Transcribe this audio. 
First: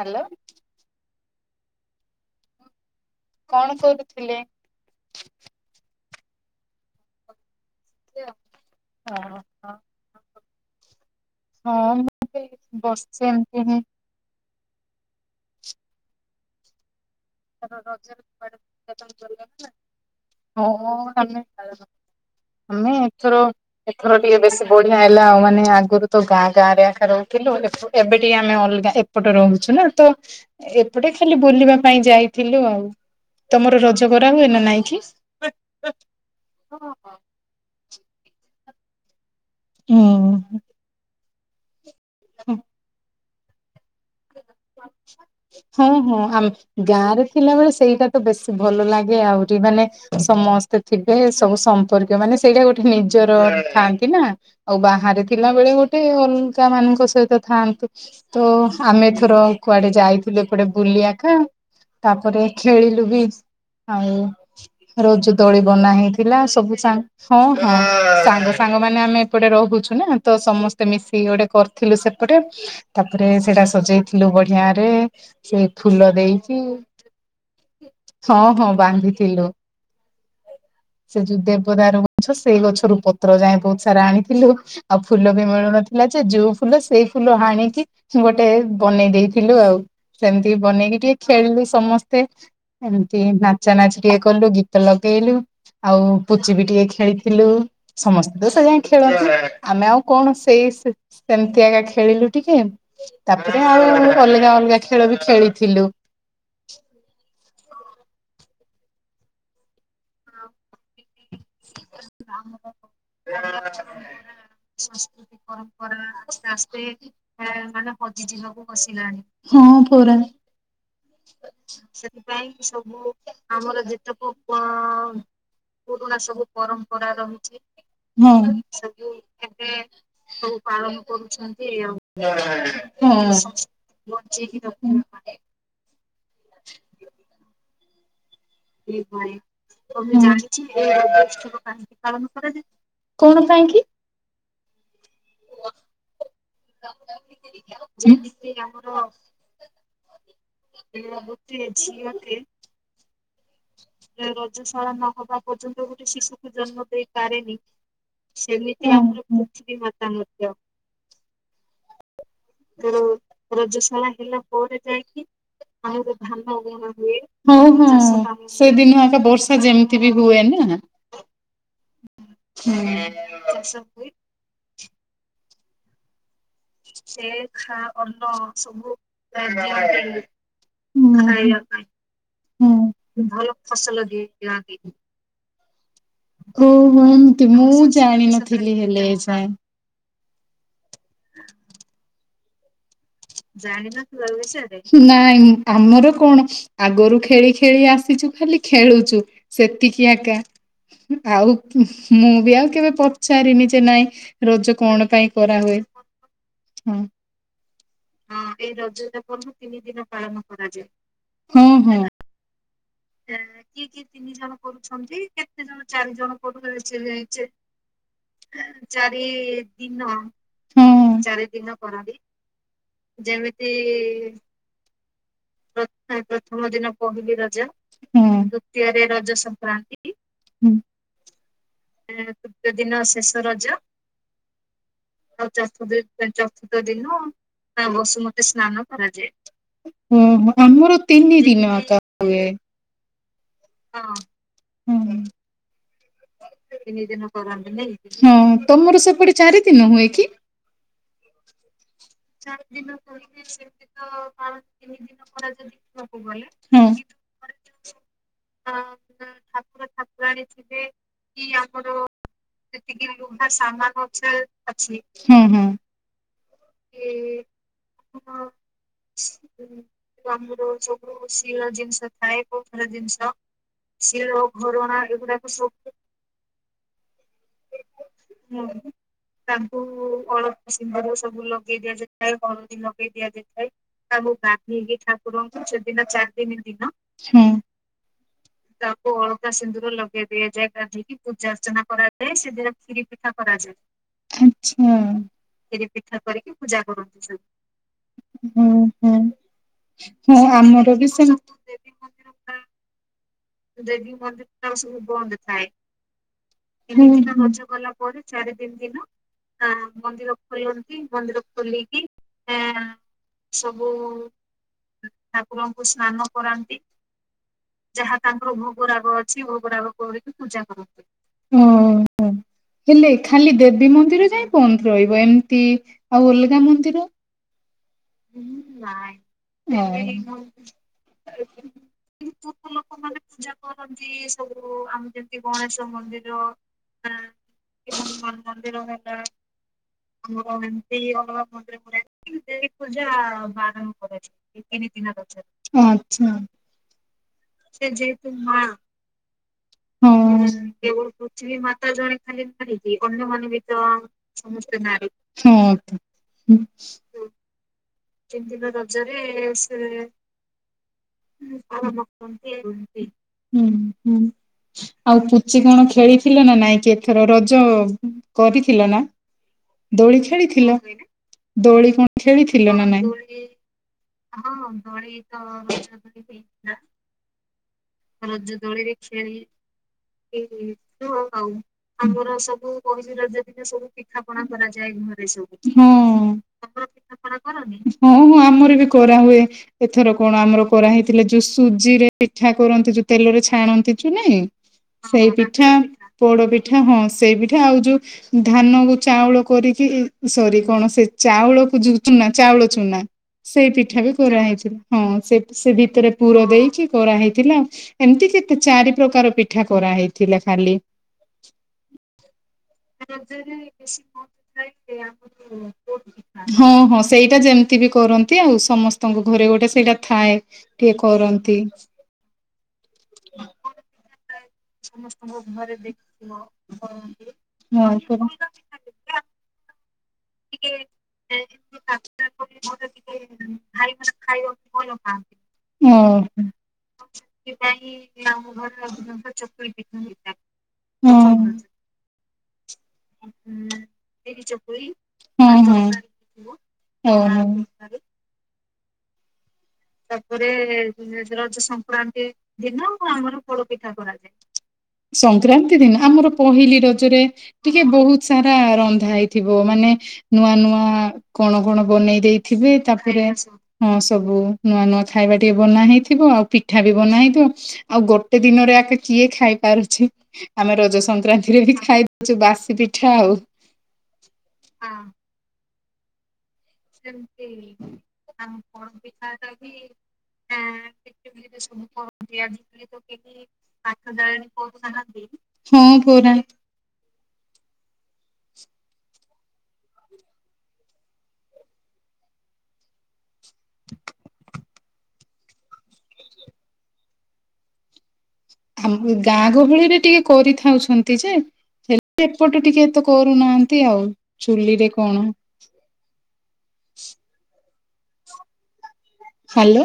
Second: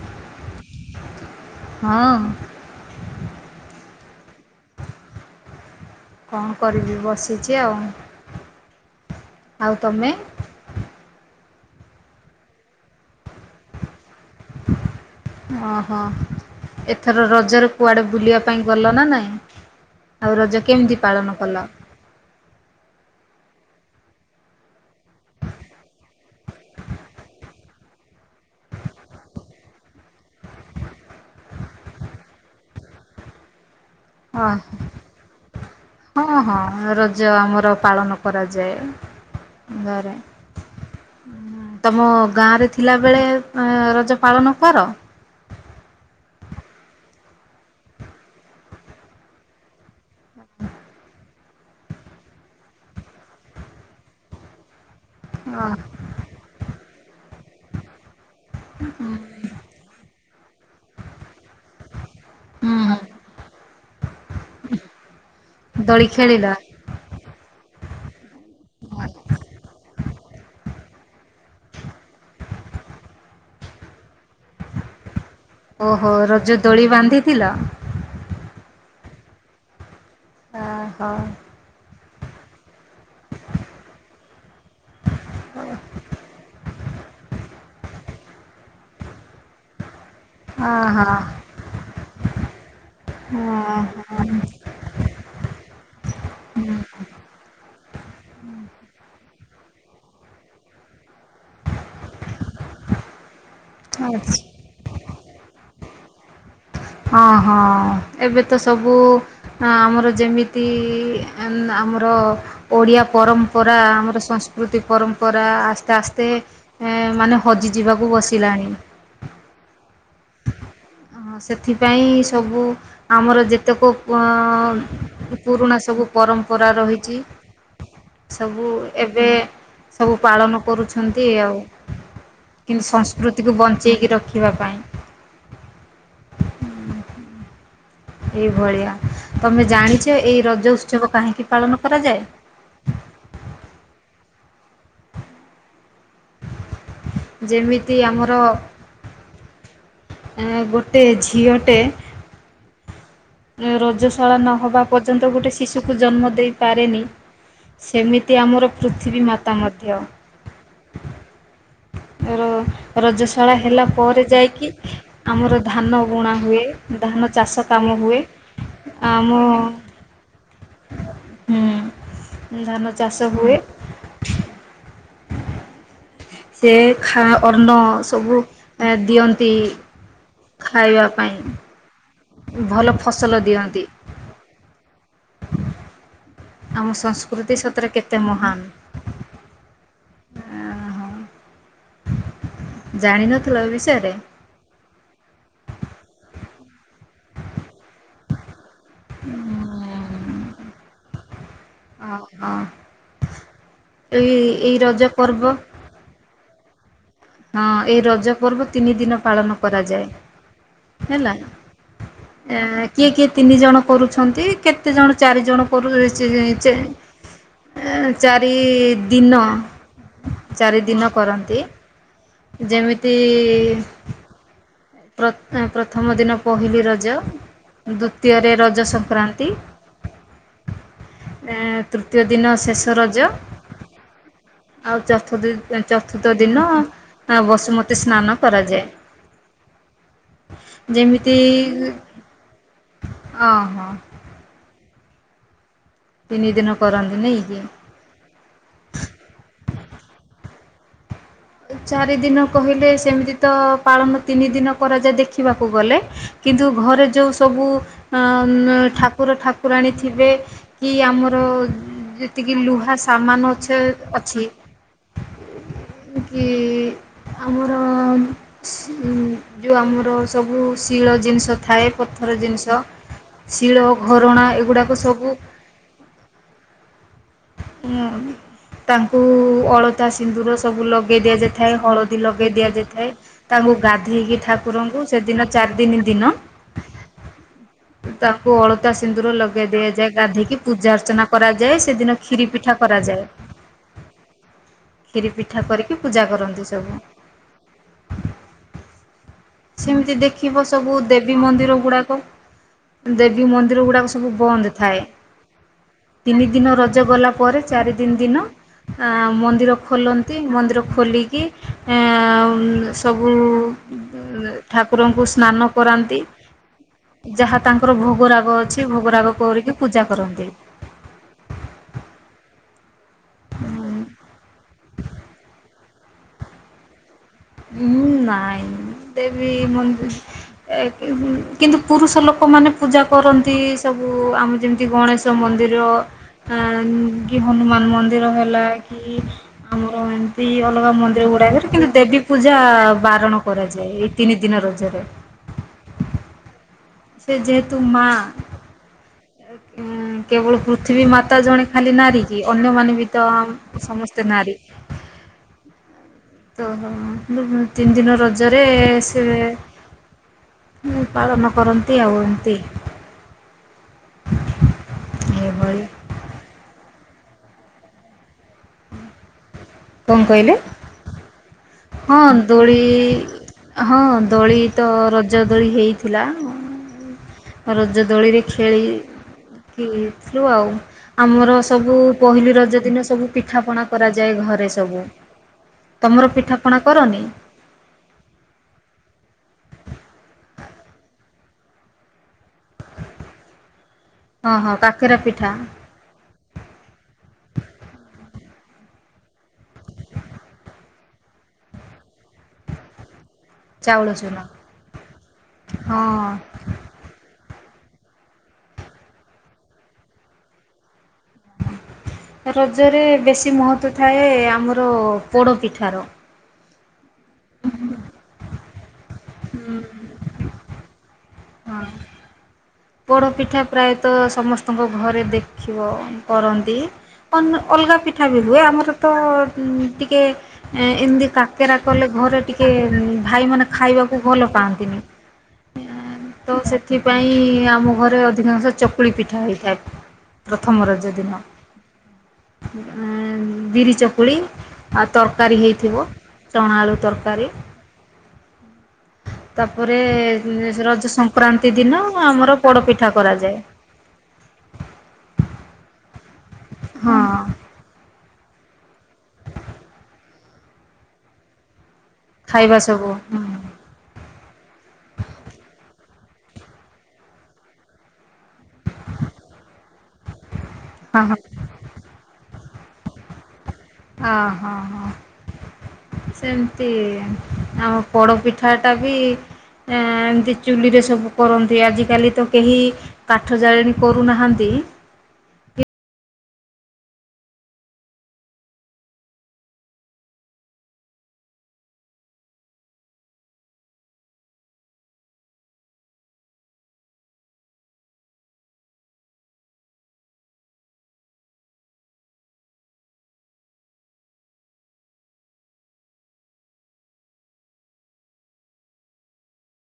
Hello. ହଁ। କଣ କରୁଥିଲେ? କଣ କରିବି ବସିଛି। ଛି ଆଉ ହଁ ହଁ ଆଉ ତମେ? ହଁ ମୁଁ ବି ବସିଛି ଏମତି ହୁଁ। ଓ ହୋ ଏ ଆମେ ଏଥର ରଜରେ ନାଇଁ କୁଆଡେ ବୁଲାବୁଲି ଆଉ ରଜ କରିବାକୁ କେମିତି ଯିବା ପାଳନ କଲ ହଁ ଆମେ ଆମେ ଏଥର ଏଥର ଟିକେ ବେଶୀ ବଢିଆ ହେଲା ଆଉ ମାନେ ଆଗରୁ ତ ଗାଁ ଗାଁ ରେ ଆଖା ରହୁଥିଲୁ ଏବେ ଟିକେ ଆମେ ଅଲଗା ଏପଟେ ରହୁଛୁ ନା ତ ଏପଟେ ଖାଲି ବୁଲିବା ପାଇଁ ଯାଇ ଥିଲୁ ଆଉ ତମର ରଜ କରା ଓ ହୁଏ ନା ନାଇଁ କି? ହୋ ହଁ ହଁ ରଜ ଆମର ପାଳନ କରାଯାଏ ଘରେ ହୁଁ ହୁଁ ହୁଁ। ତମ ଗାଁରେ ଥିଲାବେଳେ ଆ ରଜ ପାଳନ କର ହୁଁ ହୁଁ ଆ ଗାଁ ରେ ଥିଲାବେଳେ ସେଇଟା ତ ବେଶୀ ଭଲ ଲାଗେ ଆହୁରି ମାନେ ସମସ୍ତେ ଥିବେ ସବୁ ସମ୍ପର୍କୀୟ ମାନେ ସେଇଟା ଗୋଟେ ନିଜର ଥାଆନ୍ତି ନା ଆଉ ବାହାରେ ଥିଲା ଅ ବେଳେ ଗୋଟେ ଅଲଗା ମାନଙ୍କ ସହ ସହିତ ଥାଆନ୍ତୁ। ତ ଆମେ କୁଆଡେ ଯାଇଥିଲେ କୁଆଡେ ବୁଲିବାକୁ। ତାପରେ ହୁଁ ହୁଁ ଖେଳିଲୁ ବି ଆଉ ରଜ ଦୋଳି ବନା ହେଇଥିଲା ସବୁ ସାଙ୍ଗ ହଁ ହଁ ସାଙ୍ଗ ସାଙ୍ଗ ମାନେ ଆମେ ଏପଟେ ରହୁଛୁ ନା ତ ସମସ୍ତେ ମିଶିକି ଗୋଟେ କରିଥିଲୁ ସେପଟେ ତାପରେ ସେଇଟା ସଜେଇ ଥିଲୁ ବଢିଆରେ। ସେ ଓ ଫୁଲ ହୋ ରଜ ଦେଇକି ଦୋଳି ବାନ୍ଧିଥିଲ? ହଁ ହଁ ବାନ୍ଧିଥିଲୁ। ଓହୋ ସେ ଯୋଉ ଦେବଦାରୁ ଗ ଛ ସେଇ ଗଛ ରୂପ ପତ୍ର ଯାଏ ବହୁତ ସାରା ଆଣିଥିଲୁ। ଆଉ ଫୁଲ ବି ମିଳୁନଥିଲା ଯେ ଯଉ ଫୁଲ ସ ସେଇ ଫୁଲ ହାଣିକି ଗୋଟେ ବନେଇ ଦେଇେଇଥିଲୁ ଆଉ। ସେମିତି ବନେଇକି ଓହୋ ଟିକେ ଖେଳିଲୁ ସମସ୍ତେ। ଏମିତି ନାଚା ନାଚି ଟିକେ କଲୁ, ଗୀତ ଲଗେଇଲୁ। ଆଉ ପୁଚି ବି ଟିକେ ଖେଳିଥିଲୁ। ସମସ୍ତେ ତ ସେ ଯାଏ ଖେଳନ୍ତି ଆମେ ଆଉ କଣ ସେଇ ସେମିତି ଆକା ଖେଳିଲୁ ଟିକେ। ତାପ ଆଉ ଆଚ୍ଛା ଅଲଗା ଅଲଗା ଖେଳ ବି ଖେଳିଥିଲୁ। ଅ ହଁ ଏବେ ତ ସବୁ ଆମର ଯେମିତି ଆ ଆମର ଓଡ଼ିଆ ପରମ୍ପରା ଆମର ସଂସ୍କୃତି ପରମ୍ପରା ଆସ୍ତେ ଆସ୍ତେ ଏ ମାନେ ହଜିଯିବାକୁ ବସିଲାଣି । ହଁ ପରା। ହ ସେଥିପାଇଁ ସବୁ ଆମର ଯେତେକ ପ ପୁରୁଣା ସବୁ ପରମ୍ ସବୁ ଏବେ ସବୁ ପାଳନ କରୁଛନ୍ତି ଆଉ କିନ୍ତୁ ସଂସ୍କୃତିକୁ ବଞ୍ଚେଇକି ରଖିବା ପାଇଁ ହଁ। [inaudible] ଏଇଭଳିଆ ତମେ ଜାଣିଛ ଏଇ ରଜ ଉତ୍ସବ କାହିଁକି ପାଳନ କରାଯାଏ? କଣ ପାଇଁ କି? ଯେମିତି ଆମର ଯେମିତି ଆମର ଗୋଟେ ଝିଅଟେ ରଜଶାଳା ନହବା ପର୍ଯ୍ୟନ୍ତ ଗୋଟେ ଶିଶୁକୁ ଜନ୍ମ ଦେଇ ପାରେନି, ସେମିତି ଆମର ପୃଥିବୀ ମାତା ମଧ୍ୟ। ର ରଜଶାଳା ହେଲା ପରେ ଯାଇକି ଆମର ଧାନ ବୁଣା ହୁଏ, ଧାନ ହଁ ଚାଷ ହଁ କାମ ହୁଏ। ସେଦିନ ଆକା ଆମ ବର୍ଷା ଯେମିତି ବି ହୁଏ ନା? ହୁଁ ଧାନ ଚାଷ ହୁଏ ସେ ଖା ଅନ୍ନ ସବୁ ଦିଅନ୍ତି ଖାଇବା ପାଇଁ। ହଁ ଭଲ ଫସଲ ଭଲ ଦିଅନ୍ତି ଫସଲ ଦିଏ ଓ ଆମ ହୋ ଏମତି ସଂସ୍କୃତି ମୁଁ ସତରେ କେତେ ମହାନ ଜାଣିନଥିଲି ହେଲେ ଏ ଯାଏ। ଓହୋ ଜାଣିନଥିଲ ଏ ବିଷୟରେ? ନାଇଁ ଆମର କଣ ଆଗରୁ ଖେଳି ଖେଳି ଆସିଚୁ ଖାଲି ଖେଳୁଚୁ ସେତିକି ଆକା। ଆଉ। ହଁ। ମୁଁ ବି ହଁ ଆଉ କେବେ ପଚାରିନି ଯେ ନାଇଁ ଏଇ ଏଇ ରଜ କଣ ପାଇଁ ପର୍ବ କରାହୁଏ? ହୁଁ। ହଁ। ଏଇ ରଜ ପର୍ବ ତିନି ଦିନ ପାଳନ କରାଯାଏ ହେଲା। କିଏ ତିନି ଜଣ କିଏ କିଏ ତିନି କରୁଛନ୍ତି ଜଣ କେତେ ଜଣ କରୁଛନ୍ତି ଚାରି କେତେ ଜଣ କରୁ ଚାରି ଜଣ କରୁ ଚାରି ଚାରି ଦିନ ଦିନ ଦିନ ଚାରି କରନ୍ତି। ଦିନ କରନ୍ତି। ଯେମିତି ପ୍ରଥମ ଦିନ ପହିଲି ରଜ। ହଁ ଦ୍ଵିତୀୟରେ ରଜ ସଂକ୍ରାନ୍ତି ହୁଁ ତୃତୀୟ ଦିନ ଶେଷ ରଜ ଆଉ ଚତୁର୍ଦ ଚତୁର୍ଥ ଦିନ। ବସୁମତୀ ସ୍ନାନ କରାଯାଏ ହ ଆମରଏକା ତିନି ଦିନ ହୁଏ। ଓ ହୋ। ହଁ। କରନ୍ତି ନାଇଁ କି? ହଁ ତମର ସେପଟେ ଚାରି ଦିନ ହୁଏ କି? ଚାରି ଦିନ କହିଲେ ସେମିତି ତ ପାଳନ ତିନି ଦିନ କରାଯାଏ ଦେଖିବାକୁ ଗଲେ କିନ୍ତୁ ହଁ ଘରେ ଯେଉଁ ସବୁ ଠାକୁର ଠାକୁରାଣୀ ଥିବେ କି ଆମର ଯେତିକି ଲୁହା ସାମାନ ଅଛ ଅଛି। ହଁ ହଁ ହୁଁ ଆମର ଉ ଯୋଉ ଆମର ସବୁ ଶିଳ ଜିନିଷ ଥାଏ। ପଥର ଜିନିଷ ଶିଳ ଘରଣା ଏଗୁଡ଼ାକ ସବୁ ହଁ ତାଙ୍କୁ ଅଳତା ସିନ୍ଦୁର ସବୁ ଲଗେଇ [unintelligible] ଦିଆଯାଇଥାଏ। ହଳଦୀ ଦିଆଯାଇଥାଏ ଲଗେଇ ହଳଦୀ ଲଗେଇ ଦିଆଯାଇଥାଏ ଦିଆଯାଇଥାଏ ତାଙ୍କୁ ତାଙ୍କୁ ଗାଧେଇକି ଗାଧେଇକି ଠାକୁରଙ୍କୁ ସେଦିନ ଠାକୁରଙ୍କୁ ଚାରି ଦିନ ସେଦିନ ଚାରି ଦିନ ଦିନ ତାଙ୍କୁ ଅଳତା ତାଙ୍କୁ ସିନ୍ଦୁର ଅଳକା ଲଗେଇ ସିନ୍ଦୁର ଦିଆଯାଏ ଲଗେଇ ଗାଧେଇକି ଦିଆଯାଏ ପୂଜା ଗାଧେଇକି ଅର୍ଚ୍ଚନା ପୂଜା କରାଯାଏ ଅର୍ଚ୍ଚନା ସେଦିନ କରାଯାଏ। କ୍ଷୀରି କେବଳ ପିଠା ଖିରି କରାଯାଏ ପିଠା କରାଯାଏ। ଆଚ୍ଛା। କ୍ଷୀରି ପିଠା ଖିରି କରିକି ପିଠା ପୂଜା କରିକି କରନ୍ତି ସବୁ ଜାଗର [unintelligible] ସେମିତି ହଁ ଦେଖିବ ଆମର ବି ସବୁ ଦେବୀ ଯେ ମନ୍ଦିର ଗୁଡା ସବୁ ବନ୍ଦ ଥାଏ ତିନି ଦିନ ରଜ ରଜ ଗଲା ପରେ ଚାରିଦିନ ଦିନ ମନ୍ଦିର ଖୋଲନ୍ତି। ମନ୍ଦିର ଖୋଲିକି ଆଁ ସବୁ ଠାକୁରଙ୍କୁ ସ୍ନାନ କରାନ୍ତି। ଯାହା ତାଙ୍କର ଭୁଗ ତାଙ୍କର ଭୋଗ ରାଗ ଅଛି। ଭୋଗ ରାଗ କରିକି କରନ୍ତି ପୂଜା କରନ୍ତି। ହଁ। ହେଲେ ଖାଲି ଦେବୀ ମନ୍ଦିର କାଇଁ ବନ୍ଦ ରହିବ। ଏମିତି ଆଉ ଅଲଗା ମନ୍ଦିର? ହୁଁ ନାଇଁ ଦେବୀ ମନ୍ଦି ନାଇଁ। ର କିନ୍ତୁ ପୁରୁଷ ଲୋକମାନେ ପୂଜା କରନ୍ତି। ସବୁ ଆମର ଯେମିତି ଗଣେଶ ମନ୍ଦିର ଆଁ କି ହନୁମାନ ମନ୍ଦିର ହେଲା କି ଆମର ଏମତି ଅଲଗା ମନ୍ଦିର ଗୁଡ଼ାକରେ କିନ୍ତୁ ଦେବୀ ଚା ପୂଜା ବାରଣ କରାଯାଏ ତିନି ରଜରେ ଦିନ ପର୍ଯ୍ୟନ୍ତ। [unintelligible] ହୁଁ। ସେ ଯେହେତୁ ମା ହଁ ପୃଥିବୀ କେବଳ ମାତା ପୃଥିବୀ ଜଣେ ମାତା ଖାଲି ଜଣେ ନାରୀ କି ଖାଲି ନାରୀ ଅନ୍ୟମାନେ କି ବି ତ ଅନ୍ୟମାନେ ବି ତ ସମସ୍ତେ ନାରୀ ସମସ୍ତେ ନାରୀ। ହଁ। ତ ତିନି ଦିନ ରଜରେ ସେ କରନ୍ତି ପାଳନ ଆଉ ଏମିତି କରନ୍ତି। ହୁଁ ଆଉ ପୁଚି ଏଇଭଳି। କଣ ଖେଳିଥିଲ ନା ନାଇଁ? କି ଏଥର ରଜ କରିଥିଲ ନା? ଦୋଳି କଣ କହିଲେ? ଖେଳିଥିଲ ଦୋଳି? କଣ ହଁ ଖେଳିଥିଲ ଦୋଳି ନା ନାଇଁ ହଁ ଦୋଳି ତ ରଜ ଦୋଳି ହେଇଥିଲା ରଜ ଦୋଳିରେ ଖେଳିଥିଲୁ ଆଉ ଆମର ସବୁ ପହିଲି ରଜ ଦିନ ସବୁ ପିଠାପଣା କରାଯାଏ ଘରେ ସବୁ। ହଁ ତମର ପିଠା? ଆପଣା କରନି? ହଁ ହଁ ଆମର ବି କରାହୁଏ। ଏଥର କଣ ଆମର କରାହେଇଥିଲା ଯୋଉ ସୁଜି ରେ ପିଠା କରନ୍ତି ଯୋଉ ତେଲରେ ଛାଣନ୍ତି। ଚୁନାଇଁ ହଁ ହଁ କାକେରା ସେଇ ପିଠା ପୋଡ ପିଠା ହଁ ସେଇ ପିଠା ଆଉ ଯୋଉ ଧାନ କୁ ଚାଉଳ କରିକି ସରି କଣ ସେ ଚାଉଳକୁ ଯୁତୁନା ଚାଉଳକୁ ସୁୁନା। ସେଇ ପିଠା ଚାଉଳ ବି ଚୁନା କରାହେଇଥିଲା। ହଁ ସେ ସେ ଭିତରେ ହଁ। ପୁର ଦେଇକି କରାହେଇଥିଲା। ଏମିତି କେତେ ଚାରି ପ୍ରକାର ପିଠା କରା ହେଇଥିଲା ଖାଲି ରଜରେ ବେଶୀ ମହତ୍ଵ ଥାଏ ଆମର ପୋଡ଼ପିଠାର ହଁ ହଁ ସେଇଟା ଯେମିତି ବି କରନ୍ତି ଆଉ ସମସ୍ତେ ତଙ୍କ ଘରେ ଗୋଟେ ସେଇଟା ଥାଏ ଟିକେ କରନ୍ତି ପୋଡ ପିଠା ପ୍ରାୟତଃ ସମ ତୁଙ୍କ ଘରେ ଦେଖିବ କରନ୍ତି ହଁ ଅଲଗା ପରା ପିଠା ବି ହୁଏ ଆମର ତ ଟେ ଟେ ଏମତି କାକେରା କଲେ ଘରେ ଟିକେ ଭାଇ ମାନ ଖାଇବାକୁ ଭଲ ପାଆନ୍ତିନି ହଁ ତ ସେଥିପାଇ ଆମ ଘରେ ଅଧିକାଂଶ ଚକୁଳି ପିଠା ହେଇଥାଏ ପ୍ରଥମ ରଜ ହଁ ଦିନ ବିରି ଚକୁଳି ଆଉ ତରକାରୀ ହଁ ହଁ ହେଇଥିବ ଚଣା ଆଳୁ ତରକାରୀ ଓହୋ। ତାପରେ ତାପରେ ରଜ ରଜ ସଂକ୍ରାନ୍ତି ଦିନ ସଂକ୍ରାନ୍ତି ଆମର ଦିନ ପୋଡ଼ପିଠା ଆମର କରାଯାଏ। ପୋଡ ପିଠା କରାଯାଏ ସଂକ୍ରକ୍ରାନ୍ତି ଦିନ ଆମର କହିଲି ହଁ ରଜରେ ଟିକେ ବହୁତ ସାରା ରନ୍ଧା ହେଇଥିବ ମାନେ ନୂଆ ନୂଆ କଣ କଣ ବନେଇ ଦେଇଥିବେ ଖାଇବା ସବୁ ତାପରେ ହୁଁ। ହଁ ସବୁ ନୂଆ ନୂଆ ଖାଇବା ଟିକେ ବନା ହେଇଥିବ ଆଉ ପିଠା ବି ବନା ହେଇଥିବ ଆଉ ଗୋଟେ ଦିନରେ ଆଗ କିଏ ଖାଇ ପାରୁଛି ଆମେ ରଜ ହଁ ହଁ ସଂକ୍ରାନ୍ତିରେ ବି ଖାଇଦଉଛୁ ବାସ ପିଠା ଆଉ ହ ହୋ ହଁ ସେମିତି ସେମତି ଆମ ଆ ପିଠା ପୋଡ଼ପିଠାଟା ବି କର ଏମିତି ଆା ଚୁଲିରେ ସବୁ କରନ୍ତି ଆଜିକାଲି ତ କେହି କାଠ ଜାଳେଣୀ କରୁନାହାନ୍ତି। କେଠୁହାନ୍ତିଁ [unintelligible] [unintelligible] ଆମ ଗାଁ ଗହଳିରେ ଟିକେ କରିଥାଉଛନ୍ତି ଯେ ହେଲେ ଏପଟ ଟିକେ ଏ ତେ କରୁନାହାନ୍ତି ଆଉ ଚୁଲିରେ କଣ? ହଲ